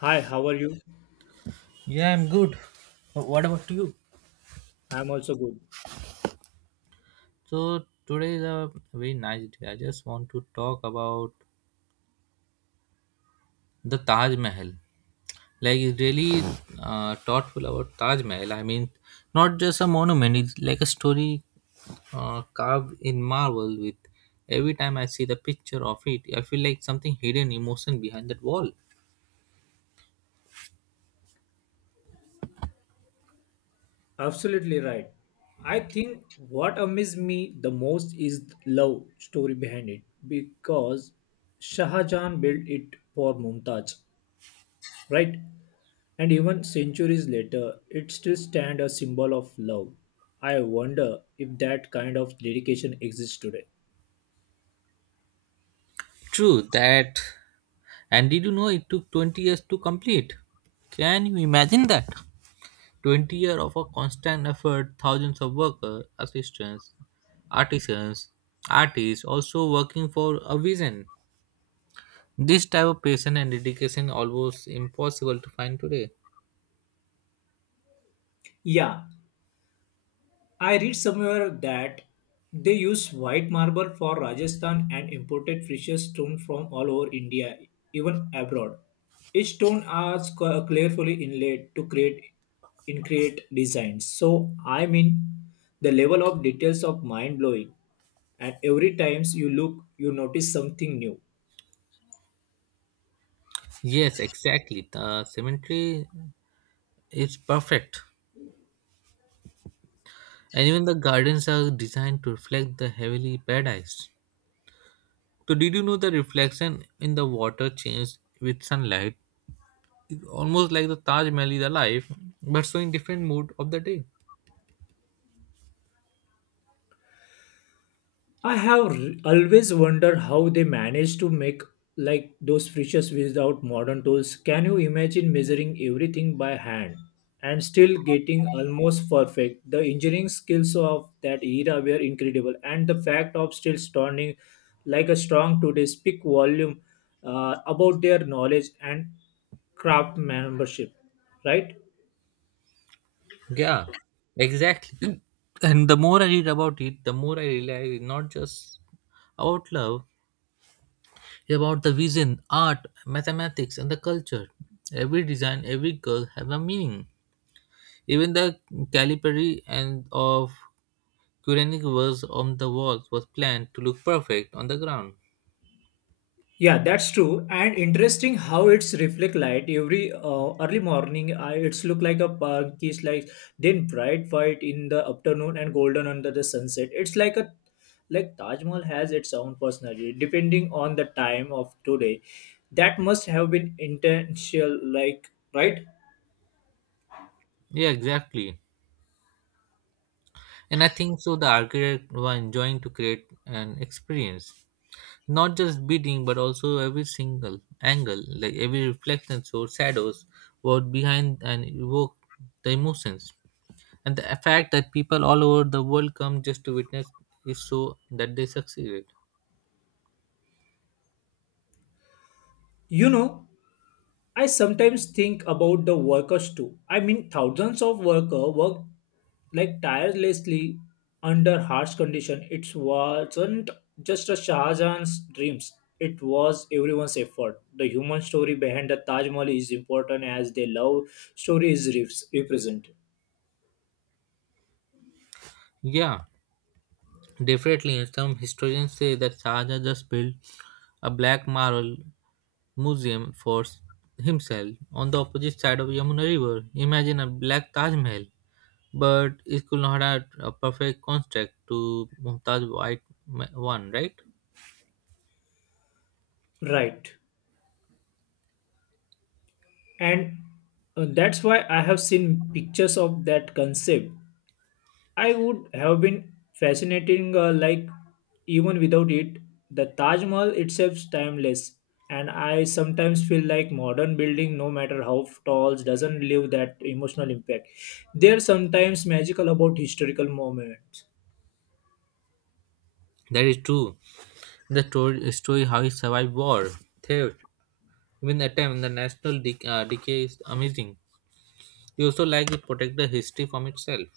Hi, how are you? Yeah, I'm good. What about you? I'm also good. So today is a very nice day. I just want to talk about the Taj Mahal. Like it's really thoughtful about Taj Mahal. I mean, not just a monument. It's like a story carved in marble. With every time I see the picture of it, I feel like something hidden emotion behind that wall. Absolutely right. I think what amazed me the most is the love story behind it because Shah Jahan built it for Mumtaz, right? And even centuries later, it still stands a symbol of love. I wonder if that kind of dedication exists today. True that. And did you know it took 20 years to complete? Can you imagine that? 20 years of a constant effort, thousands of workers, assistants, artisans, artists also working for a vision. This type of passion and dedication almost impossible to find today. Yeah, I read somewhere that they use white marble for Rajasthan and imported precious stone from all over India, even abroad. Each stone are carefully inlaid to create in create designs. So I mean, the level of details of mind blowing, and every times you look, you notice something new. Yes, exactly. The cemetery is perfect. And even the gardens are designed to reflect the heavenly paradise. So did you know the reflection in the water changed with sunlight? It's almost like the Taj Mahal is alive, but showing different mood of the day. I have r- Always wondered how they managed to make like those fishes without modern tools. Can you imagine measuring everything by hand and still getting almost perfect? The engineering skills of that era were incredible, and the fact of still standing like a strong today speak volume about their knowledge and craft membership, right? Yeah, exactly. And the more I read about it, the more I realize it's not just about love, it's about the vision, art, mathematics, and the culture. Every design, every curve have a meaning. Even the Calipari and of Quranic verse on the walls was planned to look perfect on the ground. Yeah, that's true. And interesting how it's reflect light every early morning. It's look like a park is like then bright white in the afternoon and golden under the sunset. It's like a like Taj Mahal has its own personality depending on the time of today. That must have been intentional, like right? Yeah, exactly. And I think so the architect was enjoying to create an experience. Not just building but also every single angle, like every reflection or shadows what behind and evoke the emotions. And the fact that people all over the world come just to witness is so that they succeeded. You know, I sometimes think about the workers too. I mean, thousands of workers work like tirelessly under harsh condition. It wasn't just a Shahjahan's dreams. It was everyone's effort. The human story behind the Taj Mahal is important as the love story is represented. Yeah. Definitely, and some historians say that Shahjahan just built a black marble museum for himself on the opposite side of Yamuna River. Imagine a black Taj Mahal, but it could not have a perfect construct to Mumtaz White one, right? Right. And that's why I have seen pictures of that concept I would have been fascinating, like even without it, the Taj Mahal itself is timeless. And I sometimes feel like modern building, no matter how tall, doesn't leave that emotional impact. There's sometimes magical about historical moments. That is true. The story how he survived war, theft, even attempt the national decay is amazing. You also like to protect the history from itself.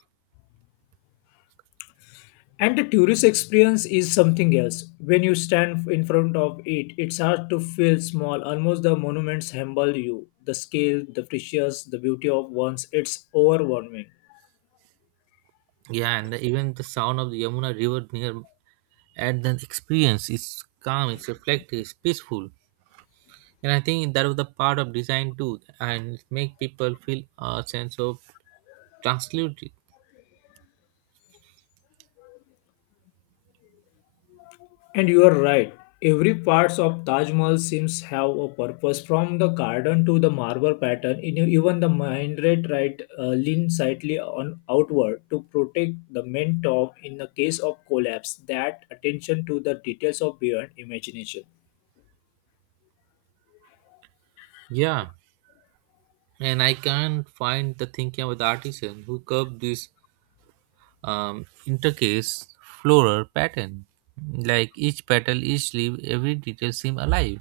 And the tourist experience is something else. When you stand in front of it, it's hard to feel small. Almost the monuments humble you. The scale, the precious, the beauty of ones, it's overwhelming. Yeah, and even the sound of the Yamuna River near and the experience is calm, it's reflective, it's peaceful, and I think that was the part of design too, and it make people feel a sense of tranquility. And you are right. Every parts of Taj Mahal seems have a purpose, from the garden to the marble pattern. Even the minaret right lean slightly on outward to protect the main top in the case of collapse. That attention to the details of beyond imagination. Yeah, and I can't find the thinking about the artisan who carved this intercase floral pattern. Like each petal, each leaf, every detail seem alive,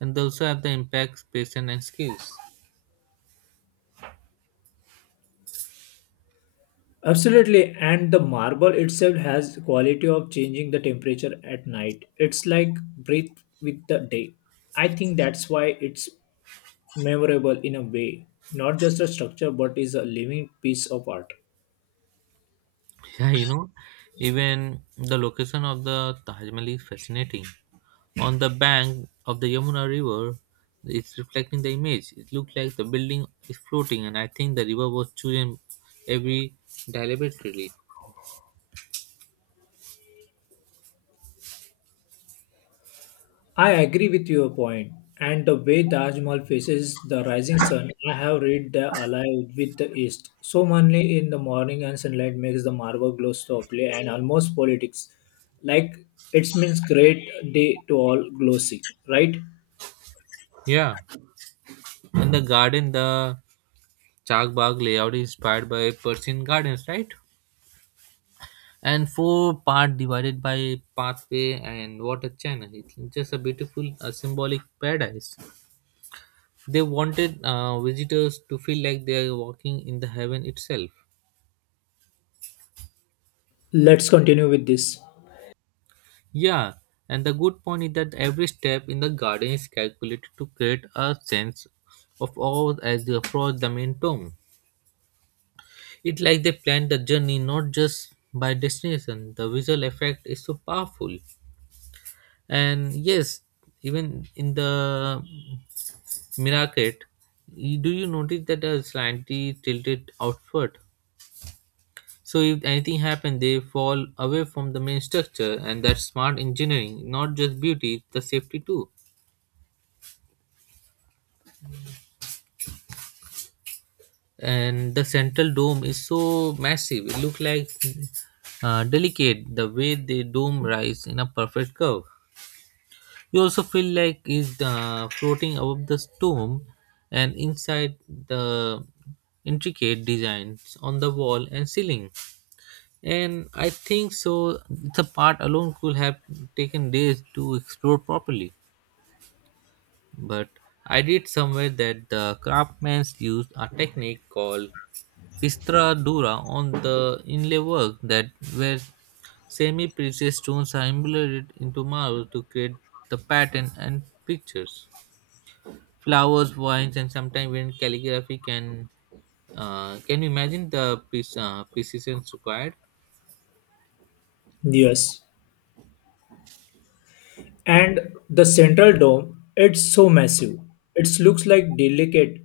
and they also have the impact patience and skills. Absolutely, and the marble itself has the quality of changing the temperature at night. It's like breathe with the day. I think that's why it's memorable in a way, not just a structure but is a living piece of art. Yeah, you know, even the location of the Taj Mahal is fascinating. On the bank of the Yamuna River, it's reflecting the image. It looked like the building is floating, and I think the river was chosen every deliberately. I agree with your point, and the way Taj Mahal faces the rising sun, I have read the alive with the east. So mainly in the morning and sunlight makes the marble glow softly and almost politics, like it means great day to all glossy, right? Yeah, and the garden, the Chag Bagh layout is inspired by Persian gardens, right? And four-part divided by pathway and water channel. It's just a beautiful, a symbolic paradise. They wanted visitors to feel like they are walking in the heaven itself. Let's continue with this. Yeah, and the good point is that every step in the garden is calculated to create a sense of awe as they approach the main tomb. It's like they plan the journey not just by destination. The visual effect is so powerful. And yes, even in the Miraket, do you notice that the slightly tilted outward? So if anything happens, they fall away from the main structure, and that's smart engineering, not just beauty, it's the safety too. And the central dome is so massive; it looks like delicate. The way the dome rise in a perfect curve, you also feel like it's floating above the dome, and inside the intricate designs on the wall and ceiling. And I think so. The part alone could have taken days to explore properly. But I read somewhere that the craftsmen used a technique called pistra dura on the inlay work that where semi-precious stones are embedded into marble to create the pattern and pictures. Flowers, vines, and sometimes even calligraphy can you imagine the precision required? Yes. And the central dome, it's so massive. It looks like delicate.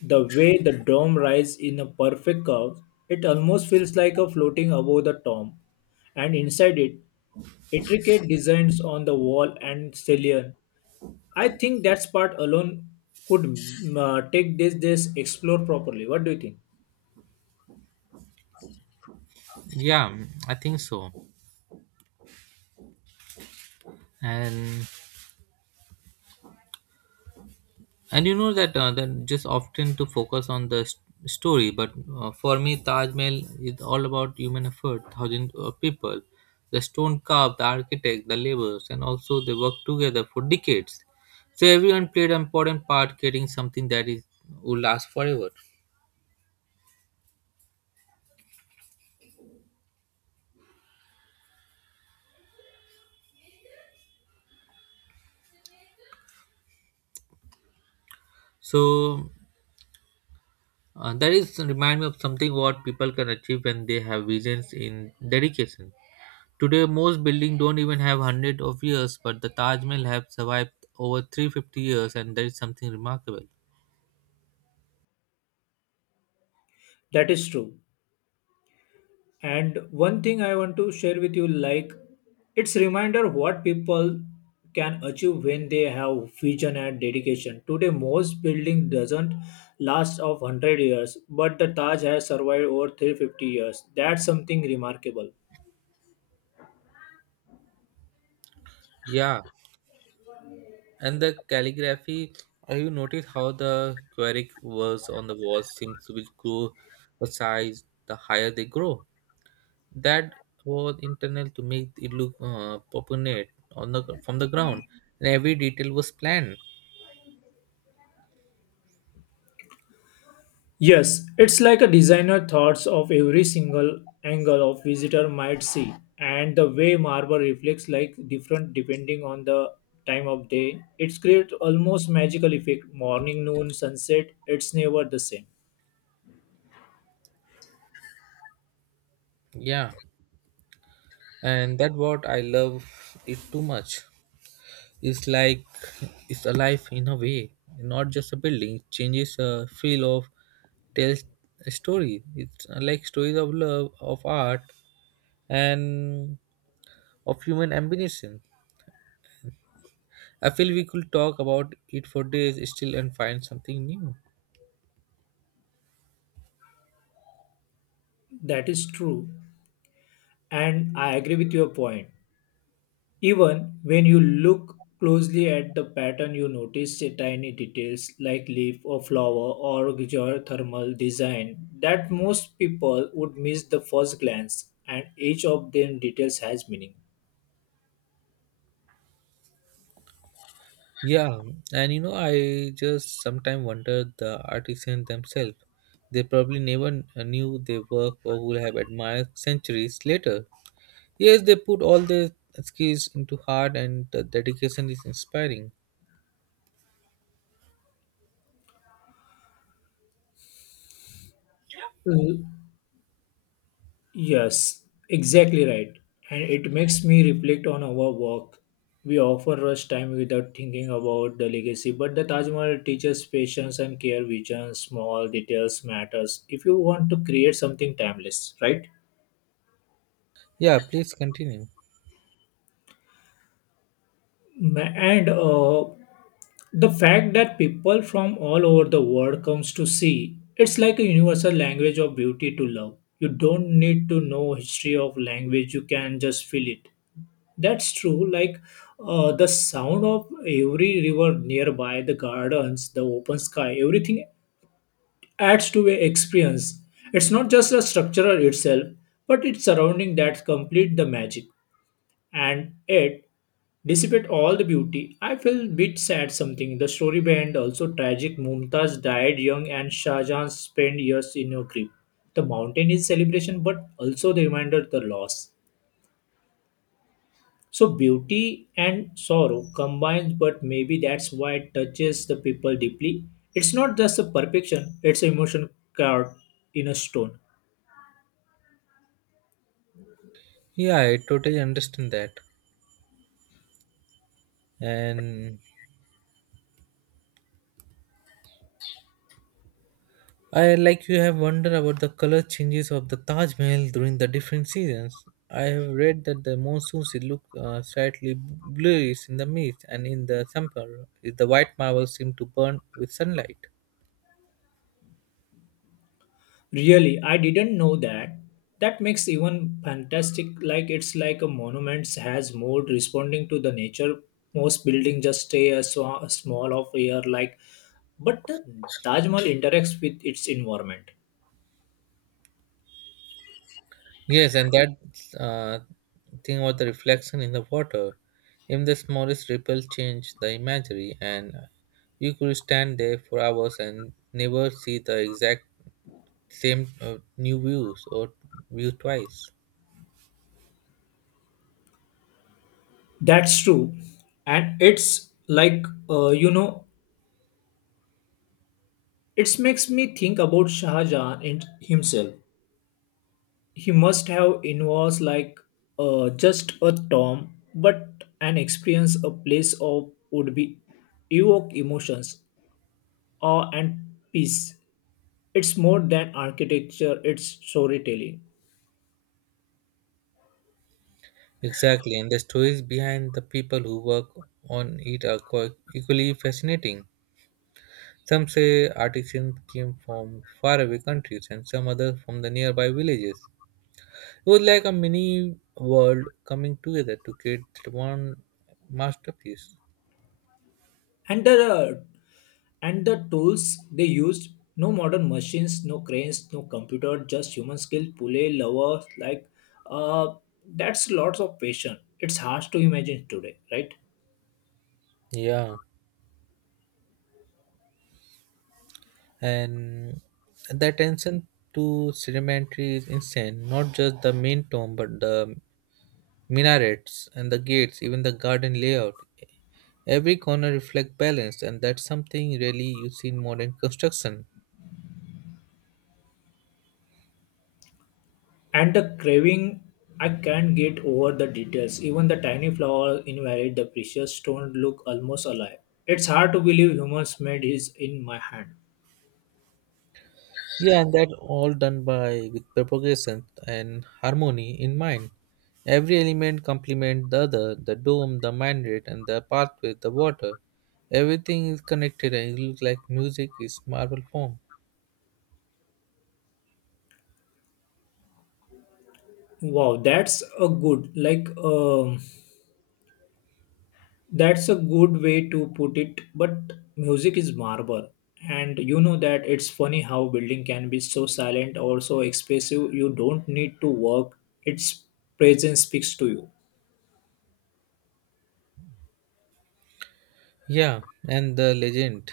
The way the dome rises in a perfect curve, it almost feels like a floating above the tomb. And inside it, intricate designs on the wall and ceiling. I think that part alone could take this explore properly. What do you think? Yeah, I think so. And and you know that that just often to focus on the story, but for me Taj Mahal is all about human effort, thousands of people, the stone carved, the architect, the laborers, and also they worked together for decades. So everyone played an important part creating something that is will last forever. So that is remind me of something what people can achieve when they have visions in dedication. Today, most buildings don't even have hundreds of years, but the Taj Mahal have survived over 350 years, and that is something remarkable. That is true. And one thing I want to share with you like it's reminder what people can achieve when they have vision and dedication. Today most building doesn't last of 100 years but the Taj has survived over 350 years. That's something remarkable. Yeah, and the calligraphy. Have you noticed how the Queric words on the walls seems to be grow a size the higher they grow? That was internal to make it look proportionate on the from the ground, and every detail was planned. Yes, it's like a designer thoughts of every single angle of visitor might see, and the way marble reflects like different depending on the time of day. It's create almost magical effect. Morning, noon, sunset. It's never the same. Yeah, and that what I love it too much. It's like it's alive in a way, not just a building. It changes a feel of tells a story. It's like stories of love, of art, and of human ambition. I feel we could talk about it for days still and find something new. That is true, and I agree with your point. Even when you look closely at the pattern, you notice the tiny details like leaf or flower or geothermal design that most people would miss the first glance, and each of them details has meaning. Yeah, and you know, I just sometimes wonder the artisans themselves. They probably never knew their work or would have admired centuries later. Yes, they put all their skills into heart and the dedication is inspiring. L- Yes, exactly right. And it makes me reflect on our work. We often rush time without thinking about the legacy, but the Taj Mahal teaches patience and care, vision, small details matters if you want to create something timeless, right? Yeah, please continue. And the fact that people from all over the world comes to see it's like a universal language of beauty to love. You don't need to know history of language, you can just feel it. That's true, like the sound of every river nearby, the gardens, the open sky, everything adds to a experience. It's not just the structure itself but its surrounding that complete the magic. And yet dissipate all the beauty. I feel a bit sad something. The story behind also tragic. Mumtaz died young and Shah Jahan spent years in a grave. The mountain is celebration but also the reminder of the loss. So beauty and sorrow combined but maybe that's why it touches the people deeply. It's not just a perfection, it's an emotion carved in a stone. Yeah, I totally understand that. And I like you have wondered about the color changes of the Taj Mahal during the different seasons. I have read that the monsoons it look slightly bluish in the mist, and in the summer the white marble seem to burn with sunlight. Really, I didn't know that. That makes even fantastic like it's like a monument has mode responding to the nature. Most building just stay a, so, a small of air like but the Taj Mahal interacts with its environment. Yes, and that uh, thing about the reflection in the water, even the smallest ripple change the imagery, and you could stand there for hours and never see the exact same new views or view twice. That's true. And it's like you know, it makes me think about Shah Jahan and himself. He must have involved like just a tom, but an experience, a place of would be evoke emotions, awe and peace. It's more than architecture, it's storytelling. Exactly, and the stories behind the people who work on it are quite equally fascinating. Some say artisans came from faraway countries, and some others from the nearby villages. It was like a mini world coming together to create that one masterpiece. And the uh, and the tools they used, no modern machines, no cranes, no computer, just human skill, pulley lovers, like uh, that's lots of passion. It's hard to imagine today, right? Yeah, and the attention to sedimentary is insane. Not just the main tomb, but the minarets and the gates, even the garden layout. Every corner reflects balance, and that's something really you see in modern construction. And the craving, I can't get over the details. Even the tiny flower invalid, the precious stone look almost alive. It's hard to believe humans made his in my hand. Yeah, and that all done by with propagation and harmony in mind. Every element complements the other, the dome, the mandate, and the pathway, the water. Everything is connected and it looks like music is marble form. Wow, that's a good like that's a good way to put it. But music is marble, and you know that it's funny how building can be so silent or so expressive. You don't need to work; its presence speaks to you. Yeah, and the legend.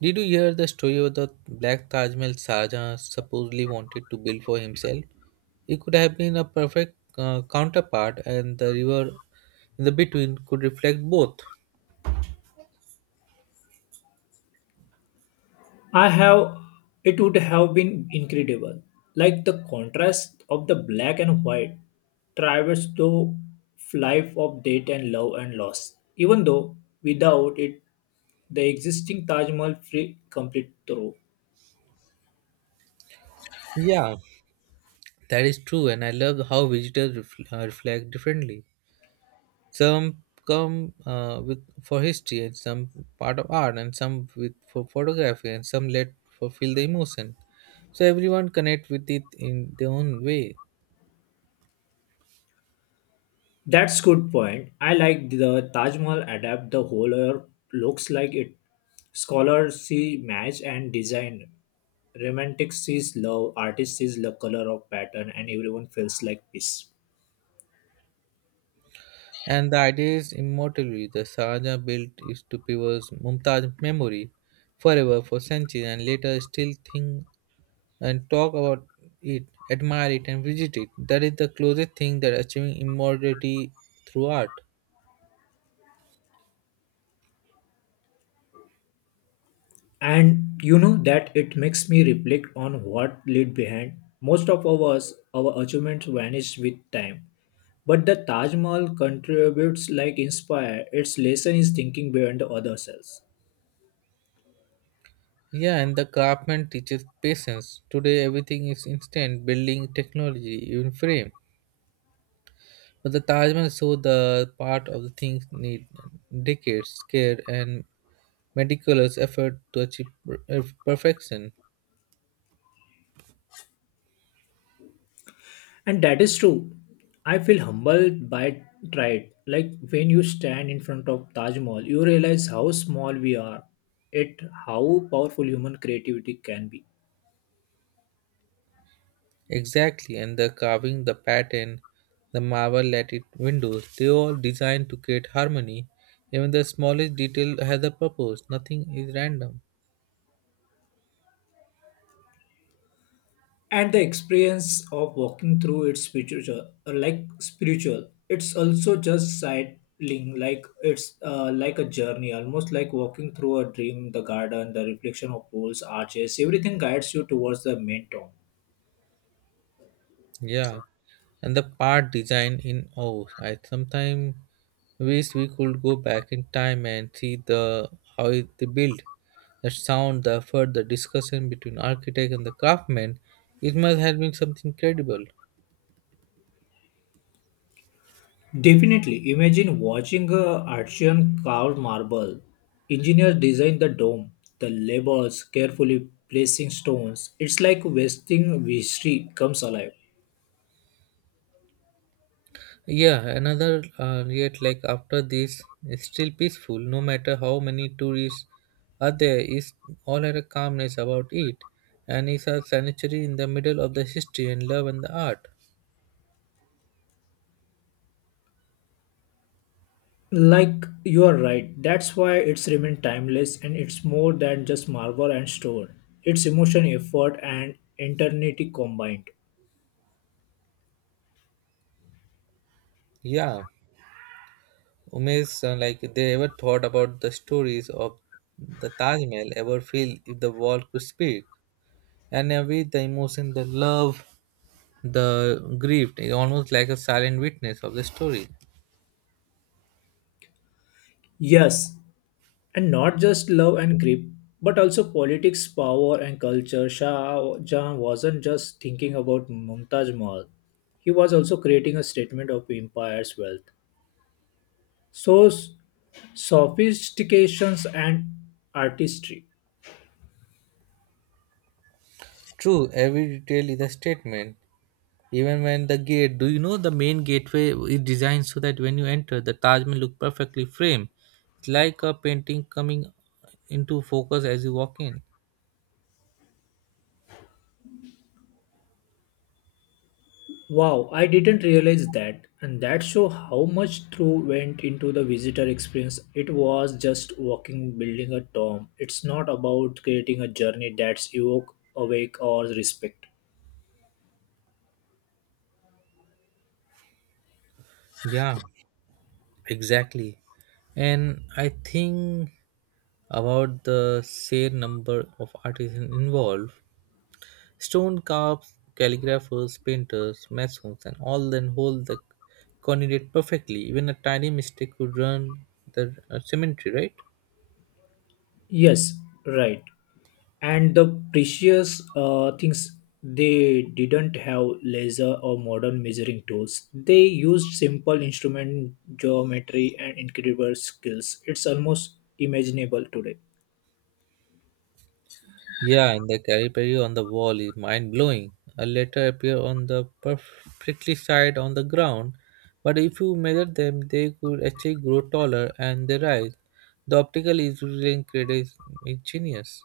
Did you hear the story of the black Taj Mahal Shah Jahan supposedly wanted to build for himself? It could have been a perfect counterpart, and the river in the between could reflect both. I have it would have been incredible. Like the contrast of the black and white traverse the life of death and love and loss. Even though without it the existing Taj Mahal free complete through. Yeah, that is true, and I love how visitors reflect differently. Some come with for history, and some part of art, and some with for photography, and some let for feel the emotion. So everyone connect with it in their own way, That's good point. I like the Taj Mahal adapt the whole or looks like it. Scholars see match and design. Romantic sees love, artist sees the color of pattern and everyone feels like peace. and the idea is immortality. The Saraja built is to preserve Mumtaz memory forever for centuries, and later still think and talk about it, admire it, and visit it. That is the closest thing that achieving immortality through art. And you know that it makes me reflect on what laid behind most of ours, our achievements vanish with time, but the Taj Mahal contributes like inspire. Its lesson is thinking beyond the other selves. Yeah, and the craftsman teaches patience. Today, everything is instant building, technology, even frame. But the Taj Mahal showed the part of the things need decades, care, and meticulous effort to achieve perfection. And that is true. I feel humbled by pride, like when you stand in front of Taj Mahal you realize how small we are. It, how powerful human creativity can be. Exactly, and the carving, the pattern, the marble lated windows, they all designed to create harmony. Even the smallest detail has a purpose. Nothing is random. And the experience of walking through it's spiritual, like spiritual, it's also just sightling, like it's like a journey, almost like walking through a dream, the garden, the reflection of pools, arches, everything guides you towards the main town. Yeah. And the part design in, oh, I sometimes wish we could go back in time and see the they build the sound, the effort, the discussion between architect and the craftsman. It must have been something credible. Definitely imagine watching a artisan carved marble, engineers design the dome, the labors carefully placing stones, it's like wasting history comes alive. Yeah, another yet like after this it's still peaceful, no matter how many tourists are there is all had a calmness about it, and it's a sanctuary in the middle of the history and love and the art. Like you are right, that's why it's remained timeless and it's more than just marble and stone. It's emotion, effort, and eternity combined. Yeah, Umesh, like they ever thought about the stories of the Taj Mahal, ever feel if the wall could speak, and every the emotion, the love, the grief, is almost like a silent witness of the story. Yes, and not just love and grip, but also politics, power, and culture. Shah Jahan wasn't just thinking about Mumtaz Mahal; he was also creating a statement of empire's wealth. So, sophistications and artistry. True, every detail is a statement. Even when the gate, do you know the main gateway is designed so that when you enter, the Taj Mahal look perfectly framed. It's like a painting coming into focus as you walk in. Wow, I didn't realize that. And that show how much through went into the visitor experience. It was just walking, building a tomb. It's not about creating a journey that's evoke, awake, or respect. Yeah. Exactly. And I think about the sheer number of artisans involved, stone carvers, calligraphers, painters, masons, and all then hold the coordinate perfectly. Even a tiny mistake could ruin the cemetery, right? Yes, right. And the precious things, they didn't have laser or modern measuring tools. They used simple instrument geometry and incredible skills. It's almost imaginable today. Yeah, and the Calipari on the wall is mind blowing. A letter appear on the perfectly side on the ground, but if you measure them, they could actually grow taller and they rise. The optical is really incredible, ingenious.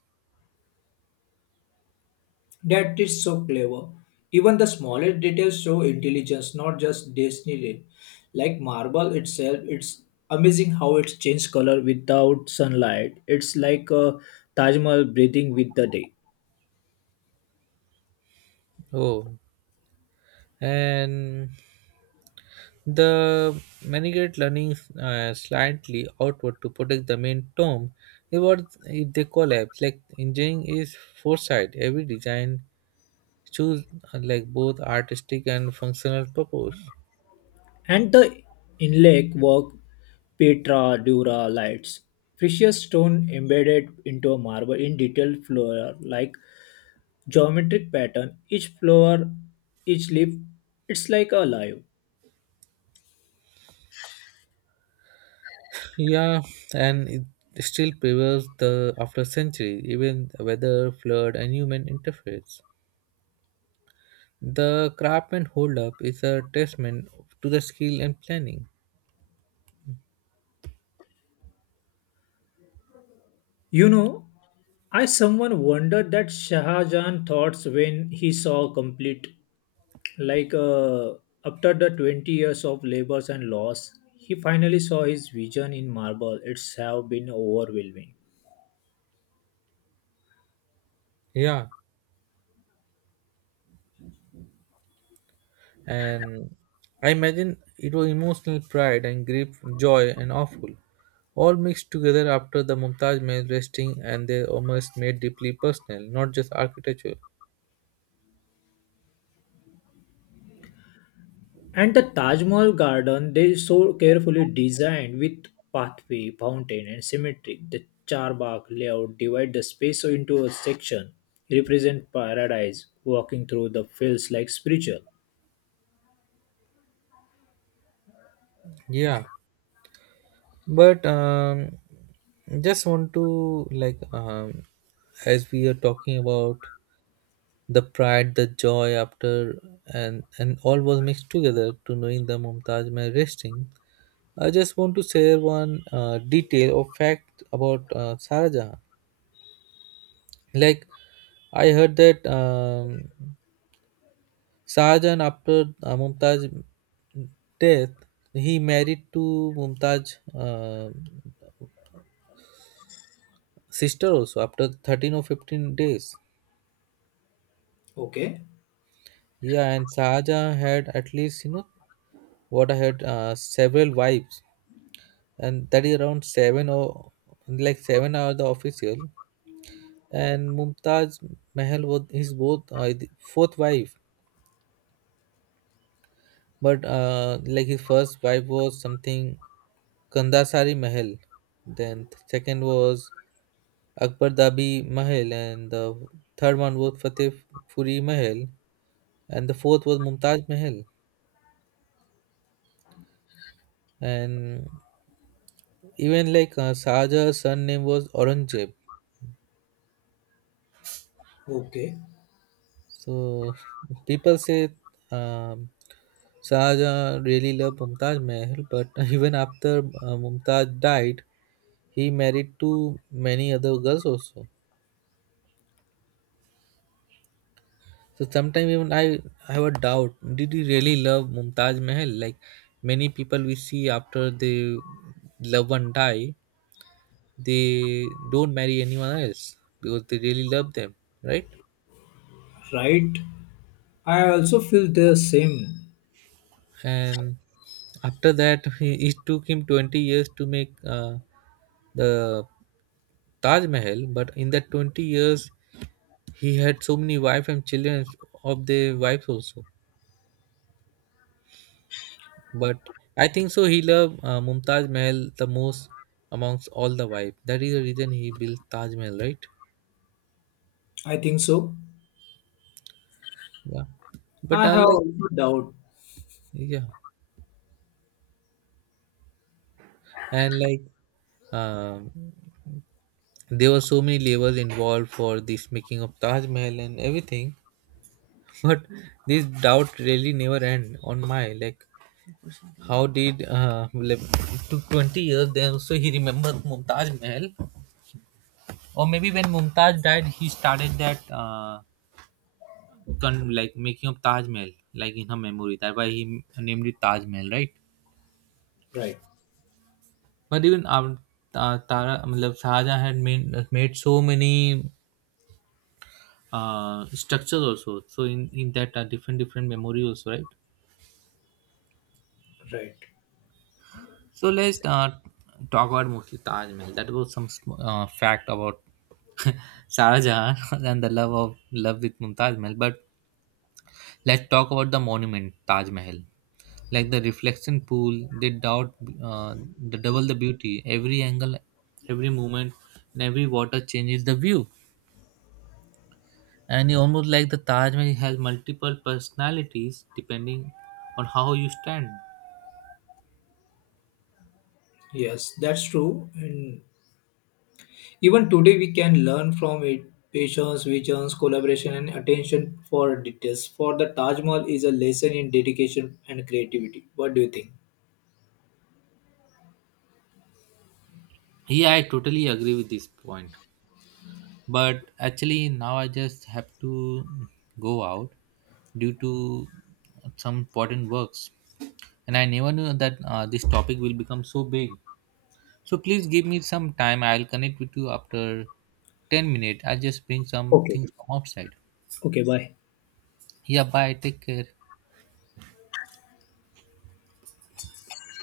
That is so clever. Even the smallest details show intelligence, not just destiny. Like marble itself, it's amazing how it's changed color without sunlight. It's like a Taj Mahal breathing with the day. Oh, and the manigrette leaning slightly outward to protect the main tomb is what if they collapse. Like engineering is foresight. Every design choose like both artistic and functional purpose. And the inlay work, Petra, Dura lights, precious stone embedded into a marble in detailed flower, like geometric pattern. Each flower, each leaf, it's like alive. Yeah, and it still prevails the after century, even weather, flood, and human interference. The craftsman hold up is a testament to the skill and planning. You know, I someone wondered that Shah Jahan thoughts when he saw complete, like after the 20 years of labors and loss, he finally saw his vision in marble. It's have been overwhelming. Yeah, and I imagine it was emotional pride and grief, joy and awful, all mixed together after the Mumtaz men resting and their almost made deeply personal, not just architectural. And the Taj Mahal garden, they so carefully designed with pathway, fountain, and symmetric. The charbagh layout divide the space into a section, represent paradise, walking through the fields like spiritual. Yeah, but just want to like as we are talking about the pride the joy after and all was mixed together to knowing the Mumtaz Mahal resting, I just want to share one detail or fact about Sarah Jahan. Like I heard that Sarah Jahan after Mumtaz death, he married to Mumtaz sister also after 13 or 15 days. Okay, Yeah, and Sahaja had, at least you know what, I had several wives, and that is around seven, or like seven are the official. And Mumtaz Mahal was his both, the fourth wife. But like his first wife was something Kandasari Mahal, then second was Akbar Dabi Mahal, and the third one was Fateh Puri Mahal, and the fourth was Mumtaz Mahal. And even like Shahjahan's surname was Aurangzeb. okay. So people say, um, Shahjahan really loved Mumtaz Mahal, but even after Mumtaz died, he married to many other girls also. So sometimes even I have a doubt: did he really love Mumtaz Mahal? Like many people we see, after they love one die, they don't marry anyone else because they really love them, right? Right? I also feel the same. And after that he, it took him 20 years to make the Taj Mahal, but in that 20 years he had so many wife and children of their wives also. But I think so he loved Mumtaz Mahal the most amongst all the wife. That is the reason he built Taj Mahal, right? I think so. Yeah, but I have unlike, also doubt. yeah, and like um, there were so many labors involved for this making of Taj Mahal and everything. But this doubt really never end on my, like, how did like, it took 20 years, then also he remembered Mumtaz Mahal. Or maybe when Mumtaz died he started that like making of Taj Mahal, like in her memory. That's why he named it Taj Mahal, right? Right, But even tara, I mean Shahjahan had made so many structures also, so in that different different memory also, right? right. So let's talk about mostly Taj Mahal. That was some fact about Shah Jahan and the love of love with Mumtaz Mahal. But let's talk about the monument Taj Mahal. Like the reflection pool, they doubt the double the beauty. Every angle, every movement, and every water changes the view. And it almost like the Taj Mahal has multiple personalities depending on how you stand. Yes, that's true. And even today we can learn from it. Patience, visions, collaboration, and attention for details. For the Taj Mahal is a lesson in dedication and creativity. What do you think? Yeah, I totally agree with this point. But actually now I just have to go out due to some important works, and I never knew that this topic will become so big. So please give me some time, I'll connect with you after 10 minutes. I'll just bring some Okay. things from outside. Okay, bye. Yeah, bye, take care.